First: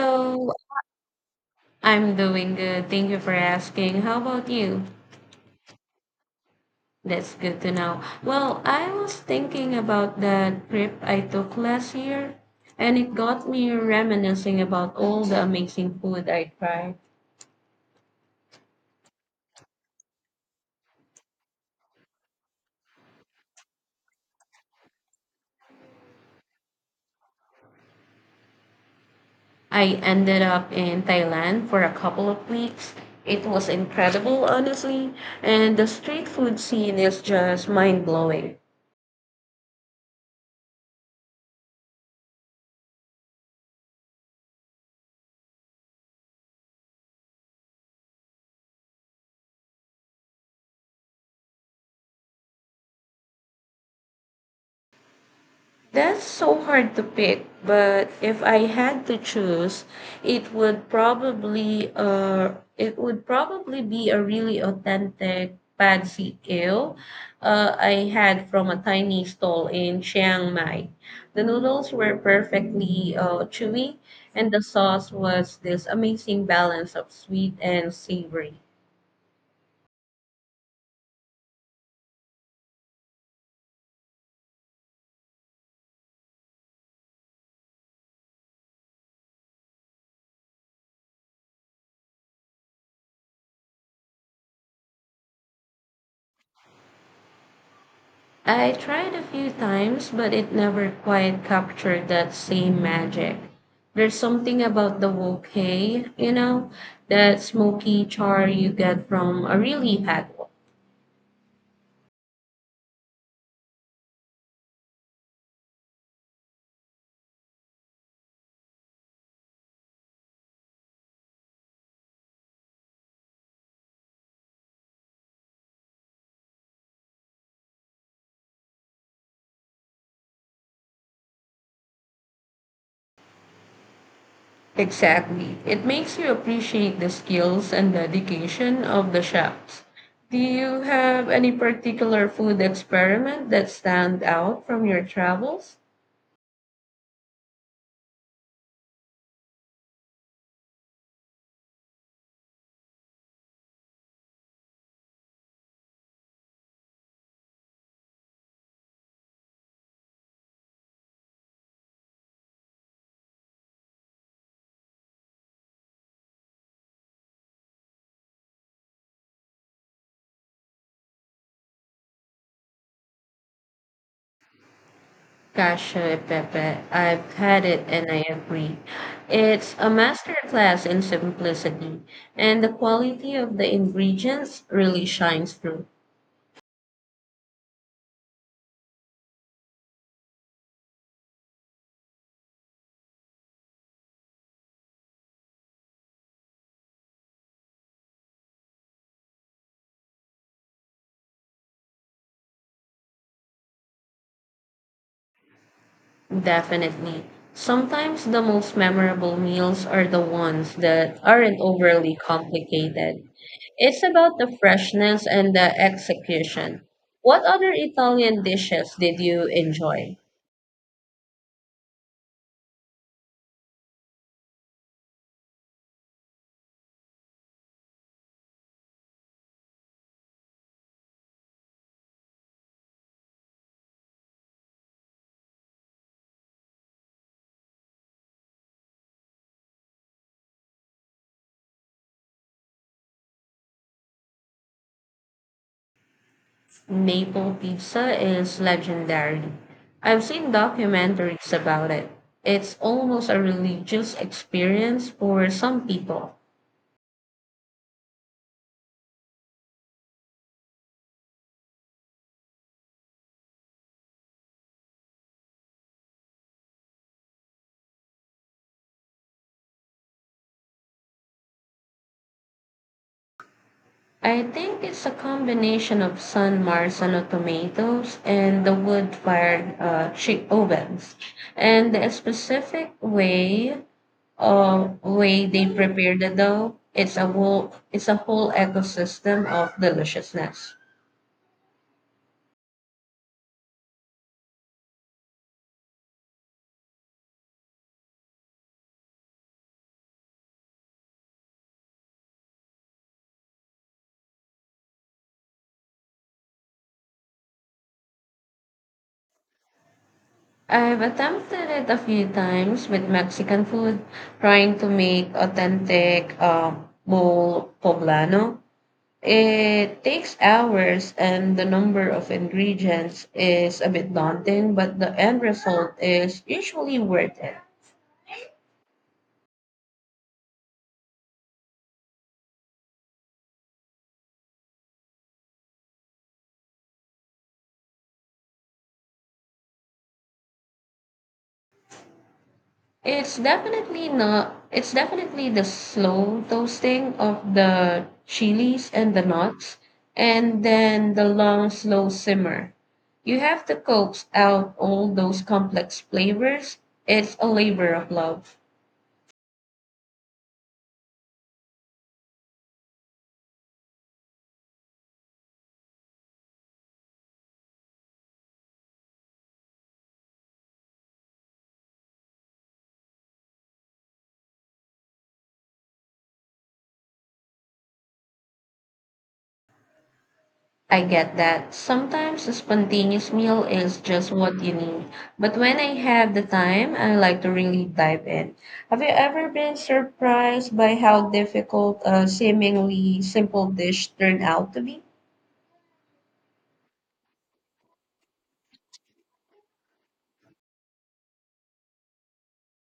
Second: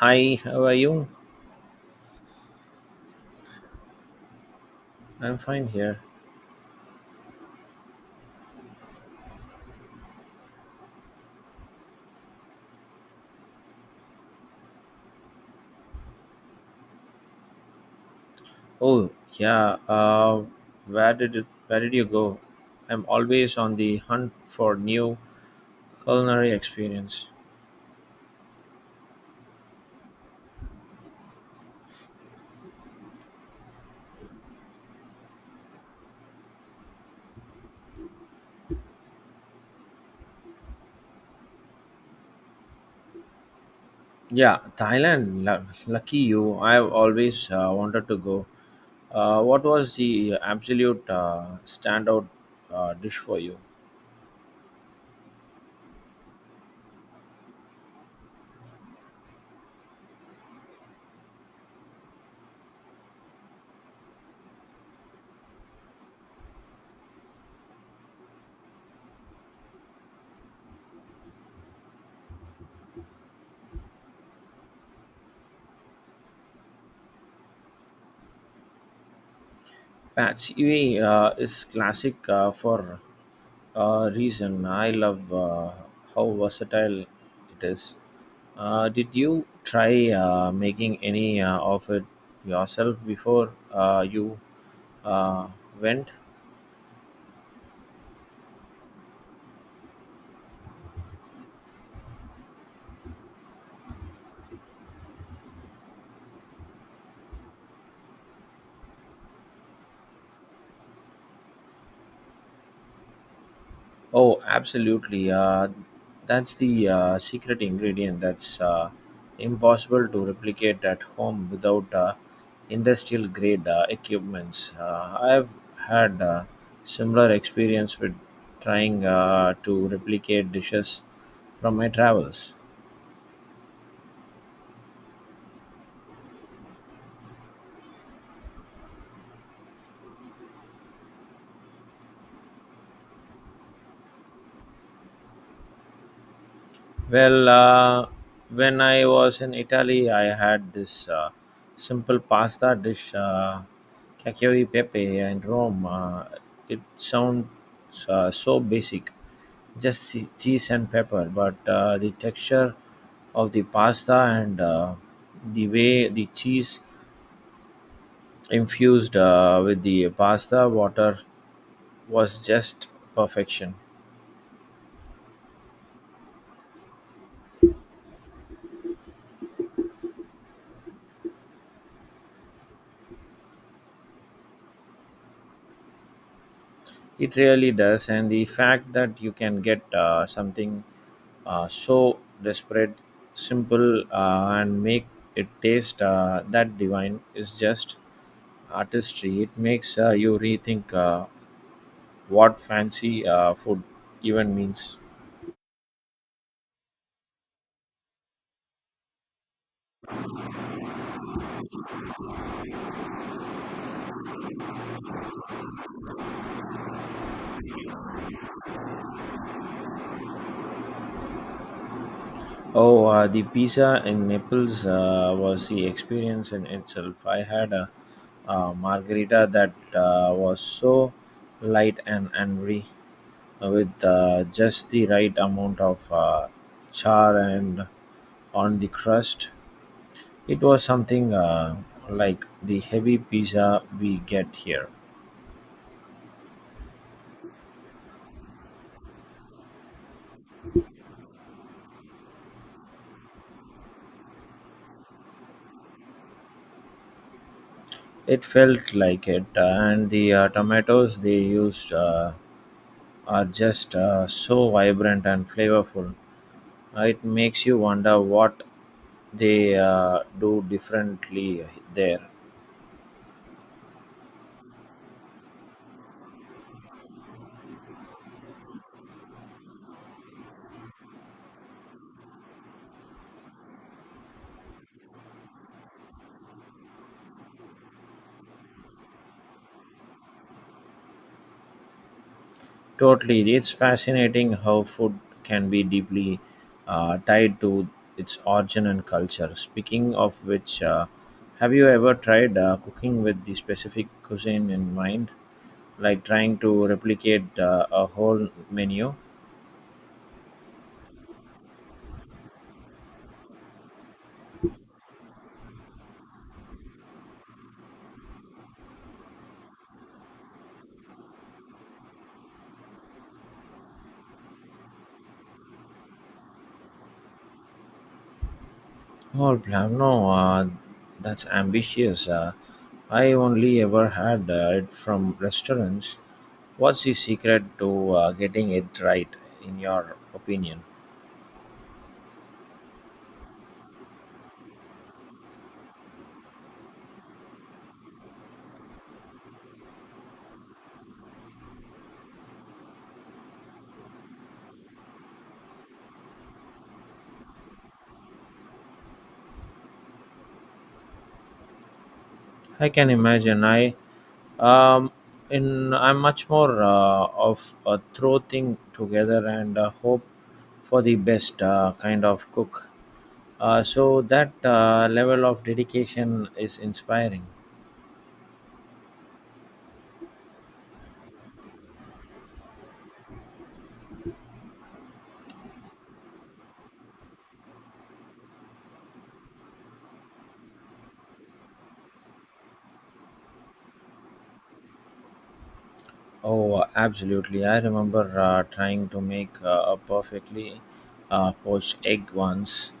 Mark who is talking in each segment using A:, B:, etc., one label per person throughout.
A: Hi, how are you?
B: I'm doing good. Thank you for asking. How about you?
A: I'm fine here.
B: That's good to know. Well, I was thinking about that trip I took last year, and it got me reminiscing about all the amazing food I tried.
A: Oh, yeah. Where did it, where did you go? I'm always on the hunt for new culinary experience.
B: I ended up in Thailand for a couple of weeks. It was incredible, honestly, and the street food scene is just mind blowing.
A: Yeah, Thailand. Lucky you. I've always wanted to go. What was the absolute standout dish for you?
B: That's so hard to pick, but if I had to choose, it would probably be a really authentic pansy kale I had from a tiny stall in Chiang Mai. The noodles were perfectly chewy, and the sauce was this amazing balance of sweet and savory.
A: Pad Siwi is classic for a reason. I love how versatile it is. Did you try making any of it yourself before you uh, went?
B: I tried a few times, but it never quite captured that same magic. There's something about the wok hay, you know, that smoky char you get from a really hot wok.
A: Oh, absolutely. That's the secret ingredient that's impossible to replicate at home without industrial grade equipments. I've had similar experience with trying to replicate dishes from my travels.
B: Exactly. It makes you appreciate the skills and dedication of the chefs. Do you have any particular food experiment that stand out from your travels?
A: Well, when I was in Italy, I had this simple pasta dish, cacio e pepe, in Rome. It sounds so basic, just cheese and pepper, but the texture of the pasta and the way the cheese infused with the pasta water was just perfection.
B: Cacio e Pepe. I've had it and I agree. It's a masterclass in simplicity, and the quality of the ingredients really shines through.
A: It really does, and the fact that you can get something so desperate, simple, and make it taste that divine is just artistry. It makes you rethink what fancy food even means.
B: Definitely. Sometimes the most memorable meals are the ones that aren't overly complicated. It's about the freshness and the execution. What other Italian dishes did you enjoy?
A: Oh, the pizza in Naples was the experience in itself. I had a, margarita that was so light and angry. With just the right amount of char and on the crust. It was something like the heavy pizza we get here.
B: Maple pizza is legendary. I've seen documentaries about it. It's almost a religious experience for some people.
A: It felt like it, and the tomatoes they used are just so vibrant and flavorful. It makes you wonder what they do differently there.
B: I think it's a combination of San Marzano tomatoes and the wood fired chick ovens, and the specific way they prepare the dough. It's a whole ecosystem of deliciousness.
A: Totally. It's fascinating how food can be deeply tied to its origin and culture. Speaking of which, have you ever tried cooking with the specific cuisine in mind? Like trying to replicate a whole menu?
B: I've attempted it a few times with Mexican food, trying to make authentic mole poblano. It takes hours, and the number of ingredients is a bit daunting, but the end result is usually worth it.
A: Oh, no, that's ambitious. I only ever had it from restaurants. What's the secret to getting it right, in your opinion?
B: It's definitely not. It's definitely the slow toasting of the chilies and the nuts, and then the long, slow simmer. You have to coax out all those complex flavors. It's a labor of love.
A: I can imagine. I um in I'm much more of a throw thing together and hope for the best kind of cook, so that level of dedication is inspiring.
B: I get that. Sometimes a spontaneous meal is just what you need. But when I have the time, I like to really dive in. Have you ever been surprised by how difficult a seemingly simple dish turned out to be?
A: Oh, absolutely. I remember trying to make a perfectly poached egg once.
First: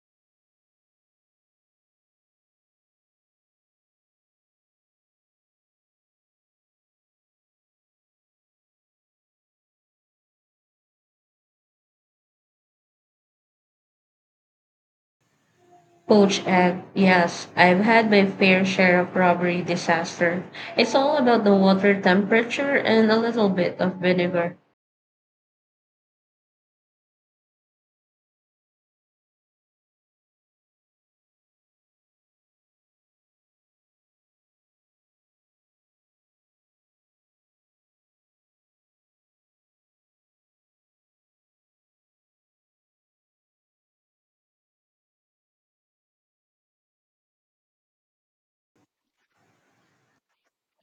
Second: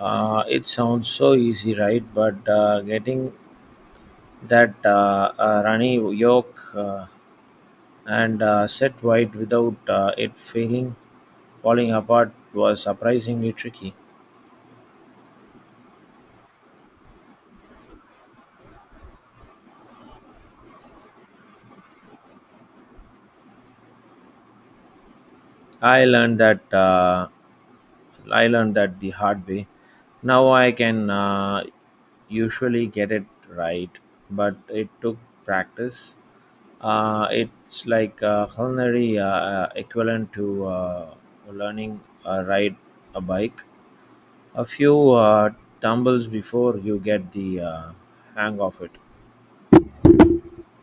A: It sounds so easy, right? But getting that runny yolk and set wide without it failing, falling apart was surprisingly tricky.
B: Poached egg, yes, I've had my fair share of robbery disaster. It's all about the water temperature and a little bit of vinegar.
A: I learned that uh, I learned that the hard way. Now I can usually get it right, but it took practice. It's like a culinary equivalent to learning ride a bike. A few tumbles before you get the hang of it.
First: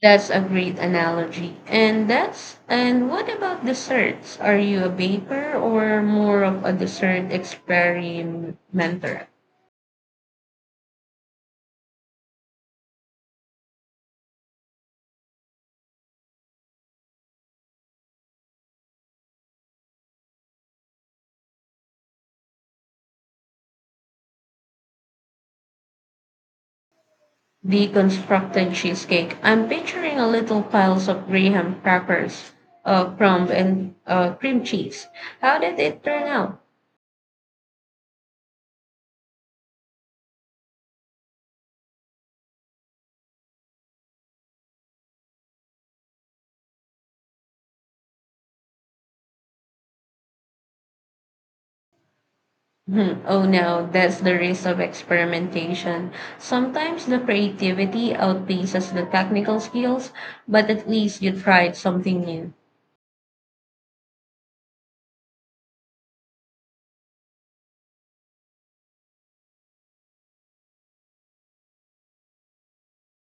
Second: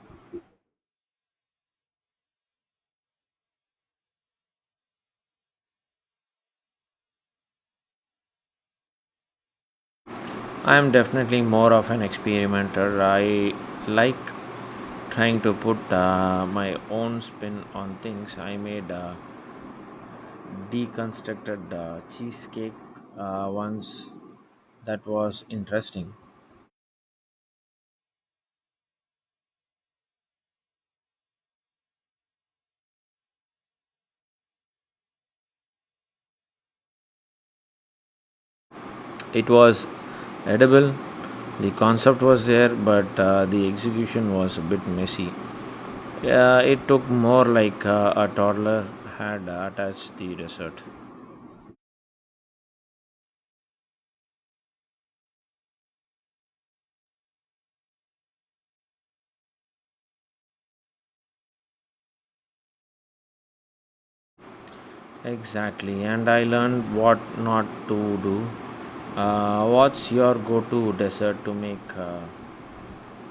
B: That's a great analogy. And what about desserts? Are you a baker or more of a dessert experimenter?
A: I am definitely more of an experimenter. I like trying to put my own spin on things. I made a deconstructed cheesecake once that was interesting.
B: Deconstructed cheesecake. I'm picturing a little piles of graham crackers, crumb and cream cheese. How did it turn out?
A: It was edible, the concept was there, but the execution was a bit messy. It took more like a toddler had attached the dessert.
B: Hmm. Oh no, that's the risk of experimentation. Sometimes the creativity outpaces the technical skills, but at least you tried something new.
A: Exactly, and I learned what not to do. What's your go-to dessert to make,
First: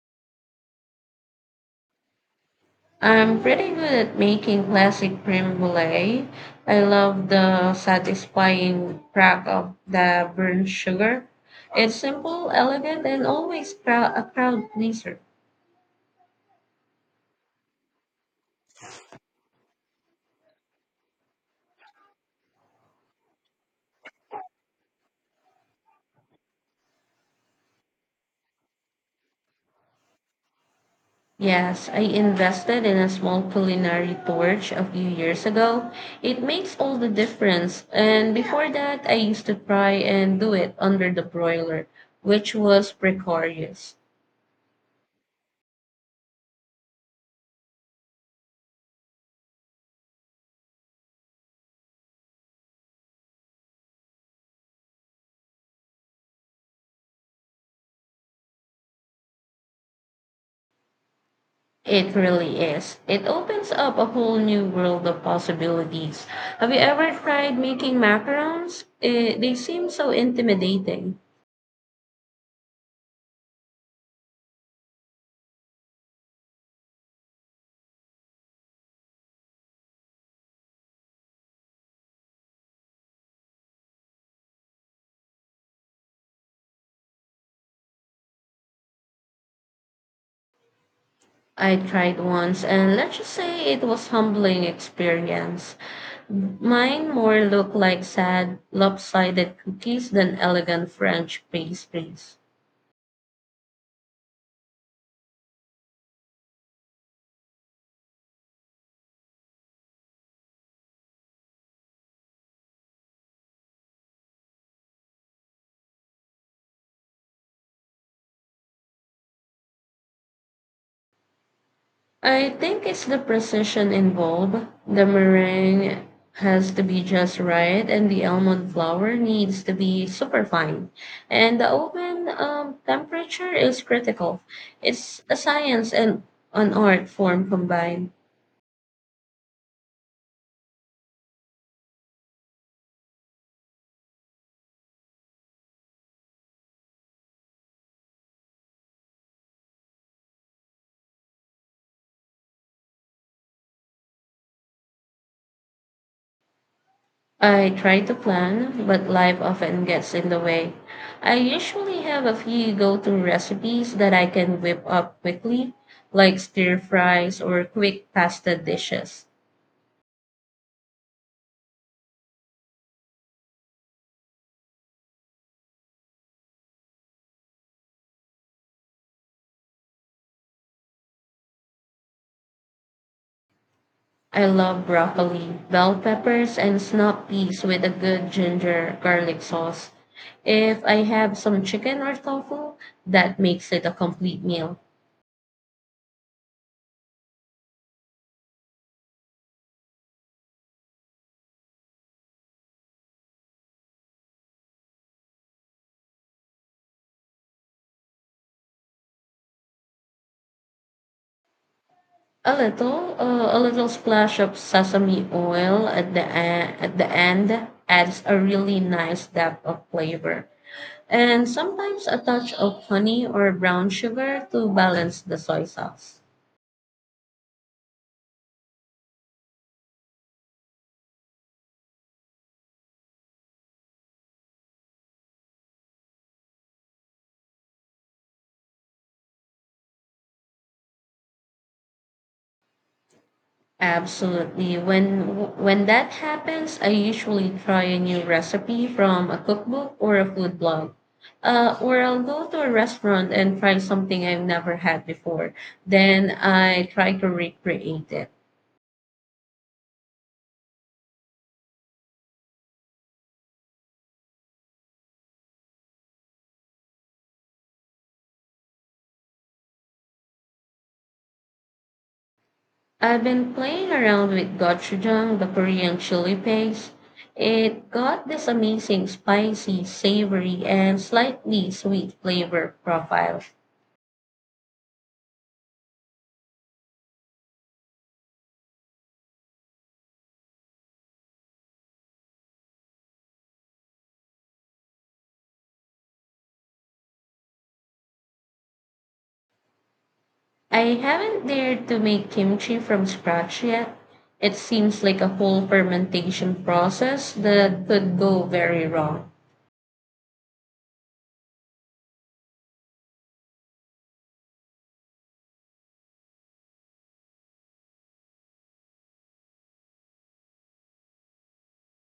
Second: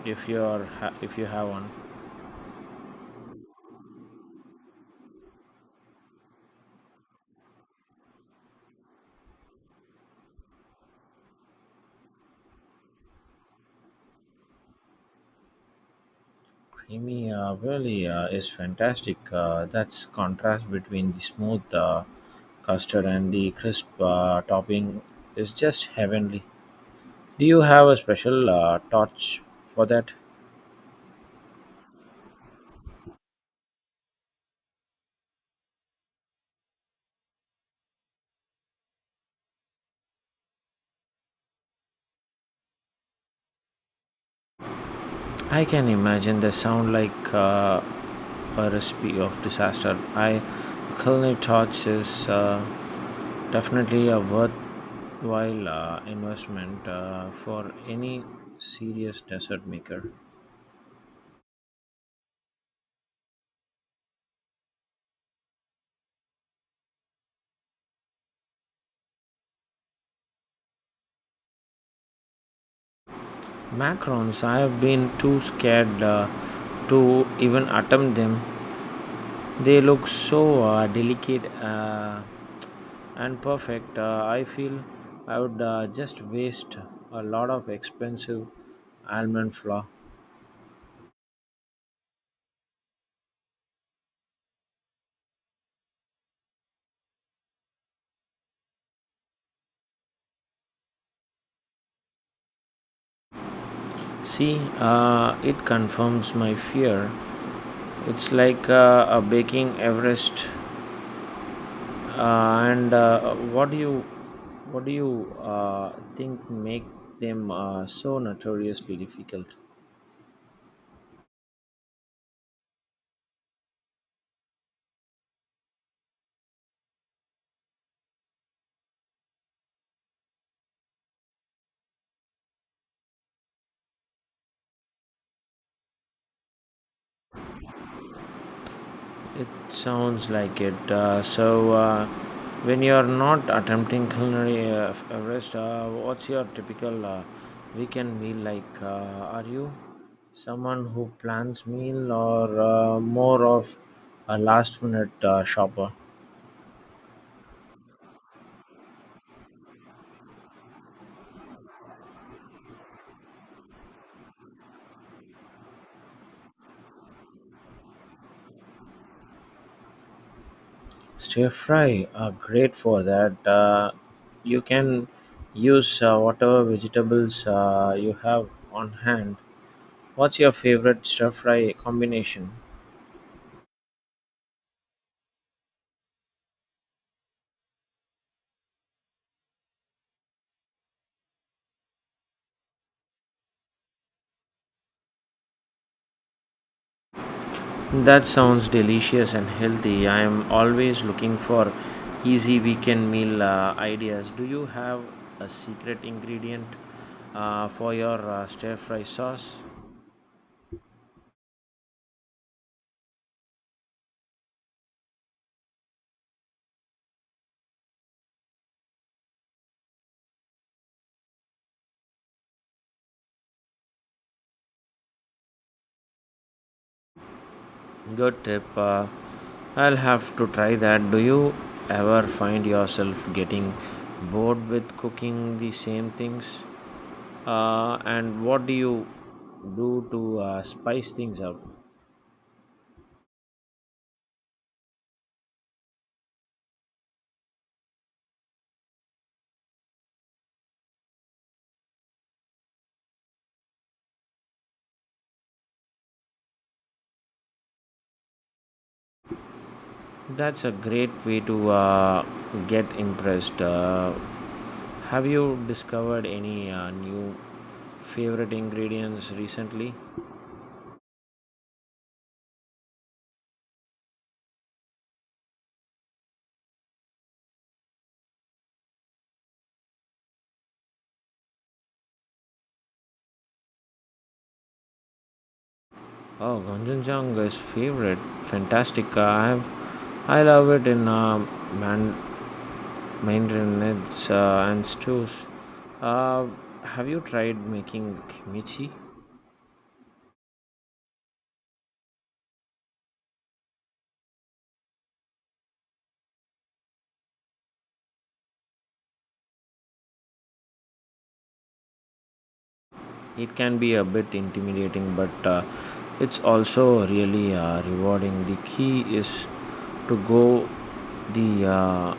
A: if if you have one?
B: I'm pretty good at making classic creme brulee. I love the satisfying crack of the burnt sugar. It's simple, elegant, and always a crowd pleaser.
A: Creamy really is fantastic. That's contrast between the smooth custard and the crisp topping is just heavenly. Do you have a special torch for that?
B: Yes, I invested in a small culinary torch a few years ago. It makes all the difference. And before that, I used to try and do it under the broiler, which was precarious.
A: I can imagine they sound like a recipe of disaster. I culinary torch is. Definitely a worthwhile investment for any serious desert maker.
B: It really is. It opens up a whole new world of possibilities. Have you ever tried making macarons? They seem so intimidating.
A: Macarons, I have been too scared to even attempt them. They look so delicate and perfect. I feel I would just waste a lot of expensive almond flour.
B: I tried once, and let's just say it was humbling experience. Mine more looked like sad, lopsided cookies than elegant French pastries.
A: See, it confirms my fear. It's like a baking Everest. And what do you think make them so notoriously difficult?
B: I think it's the precision involved. The meringue has to be just right, and the almond flour needs to be super fine. And the oven temperature is critical. It's a science and an art form combined.
A: It sounds like it. So, when you are not attempting culinary Everest, what's your typical weekend meal like? Are you someone who plans meal or more of a last minute shopper?
B: I try to plan, but life often gets in the way. I usually have a few go to recipes that I can whip up quickly, like stir fries or quick pasta dishes.
A: Stir-fry are great for that. You can use whatever vegetables you have on hand. What's your favorite stir-fry combination?
B: I love broccoli, bell peppers, and snap peas with a good ginger garlic sauce. If I have some chicken or tofu, that makes it a complete meal.
A: That sounds delicious and healthy. I am always looking for easy weekend meal ideas. Do you have a secret ingredient for your stir-fry sauce?
B: A little splash of sesame oil at at the end adds a really nice depth of flavor, and sometimes a touch of honey or brown sugar to balance the soy sauce.
A: Good tip. I'll have to try that. Do you ever find yourself getting bored with cooking the same things? And what do you do to spice things up?
B: Absolutely. When that happens, I usually try a new recipe from a cookbook or a food blog. Or I'll go to a restaurant and try something I've never had before. Then I try to recreate it.
A: That's a great way to get impressed. Have you discovered any new favorite ingredients recently?
B: I've been playing around with gochujang, the Korean chili paste. It got this amazing spicy, savory, and slightly sweet flavor profile.
A: Oh, gochujang is favorite. Fantastic. I have, I love it in man, Maintenance and stews. Uh, have you tried making kimchi?
B: I haven't dared to make kimchi from scratch yet. It seems like a whole fermentation process that could go very wrong.
A: It can be a bit intimidating, but it's also really rewarding. The key is to go the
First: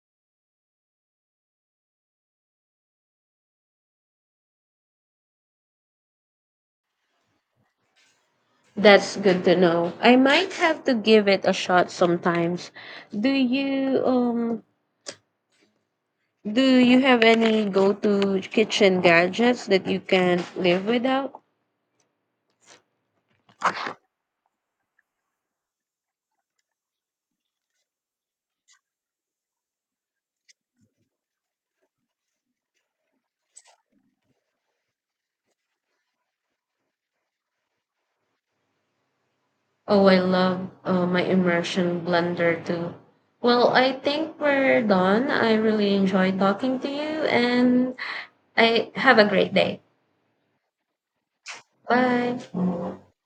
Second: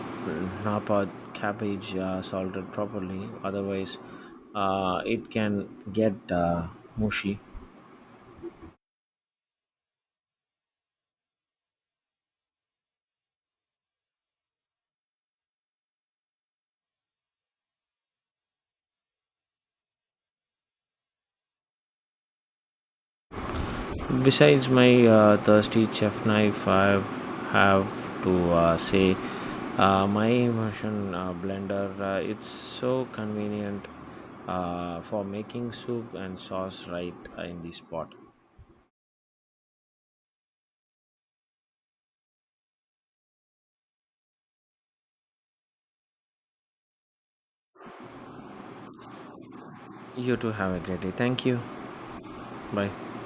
A: napa cabbage salted properly. Otherwise, it can get mushy.
B: That's good to know. I might have to give it a shot sometimes. Do you um do you have any go-to kitchen gadgets that you can't live without?
A: Besides my thirsty chef knife, I have to say my immersion blender. It's so convenient for making soup and sauce right in the spot.
B: Oh, I love my immersion blender too. Well, I think we're done. I really enjoy talking to you and I have a great day.
A: You too, have a great day. Thank you.
B: Bye.
A: Bye.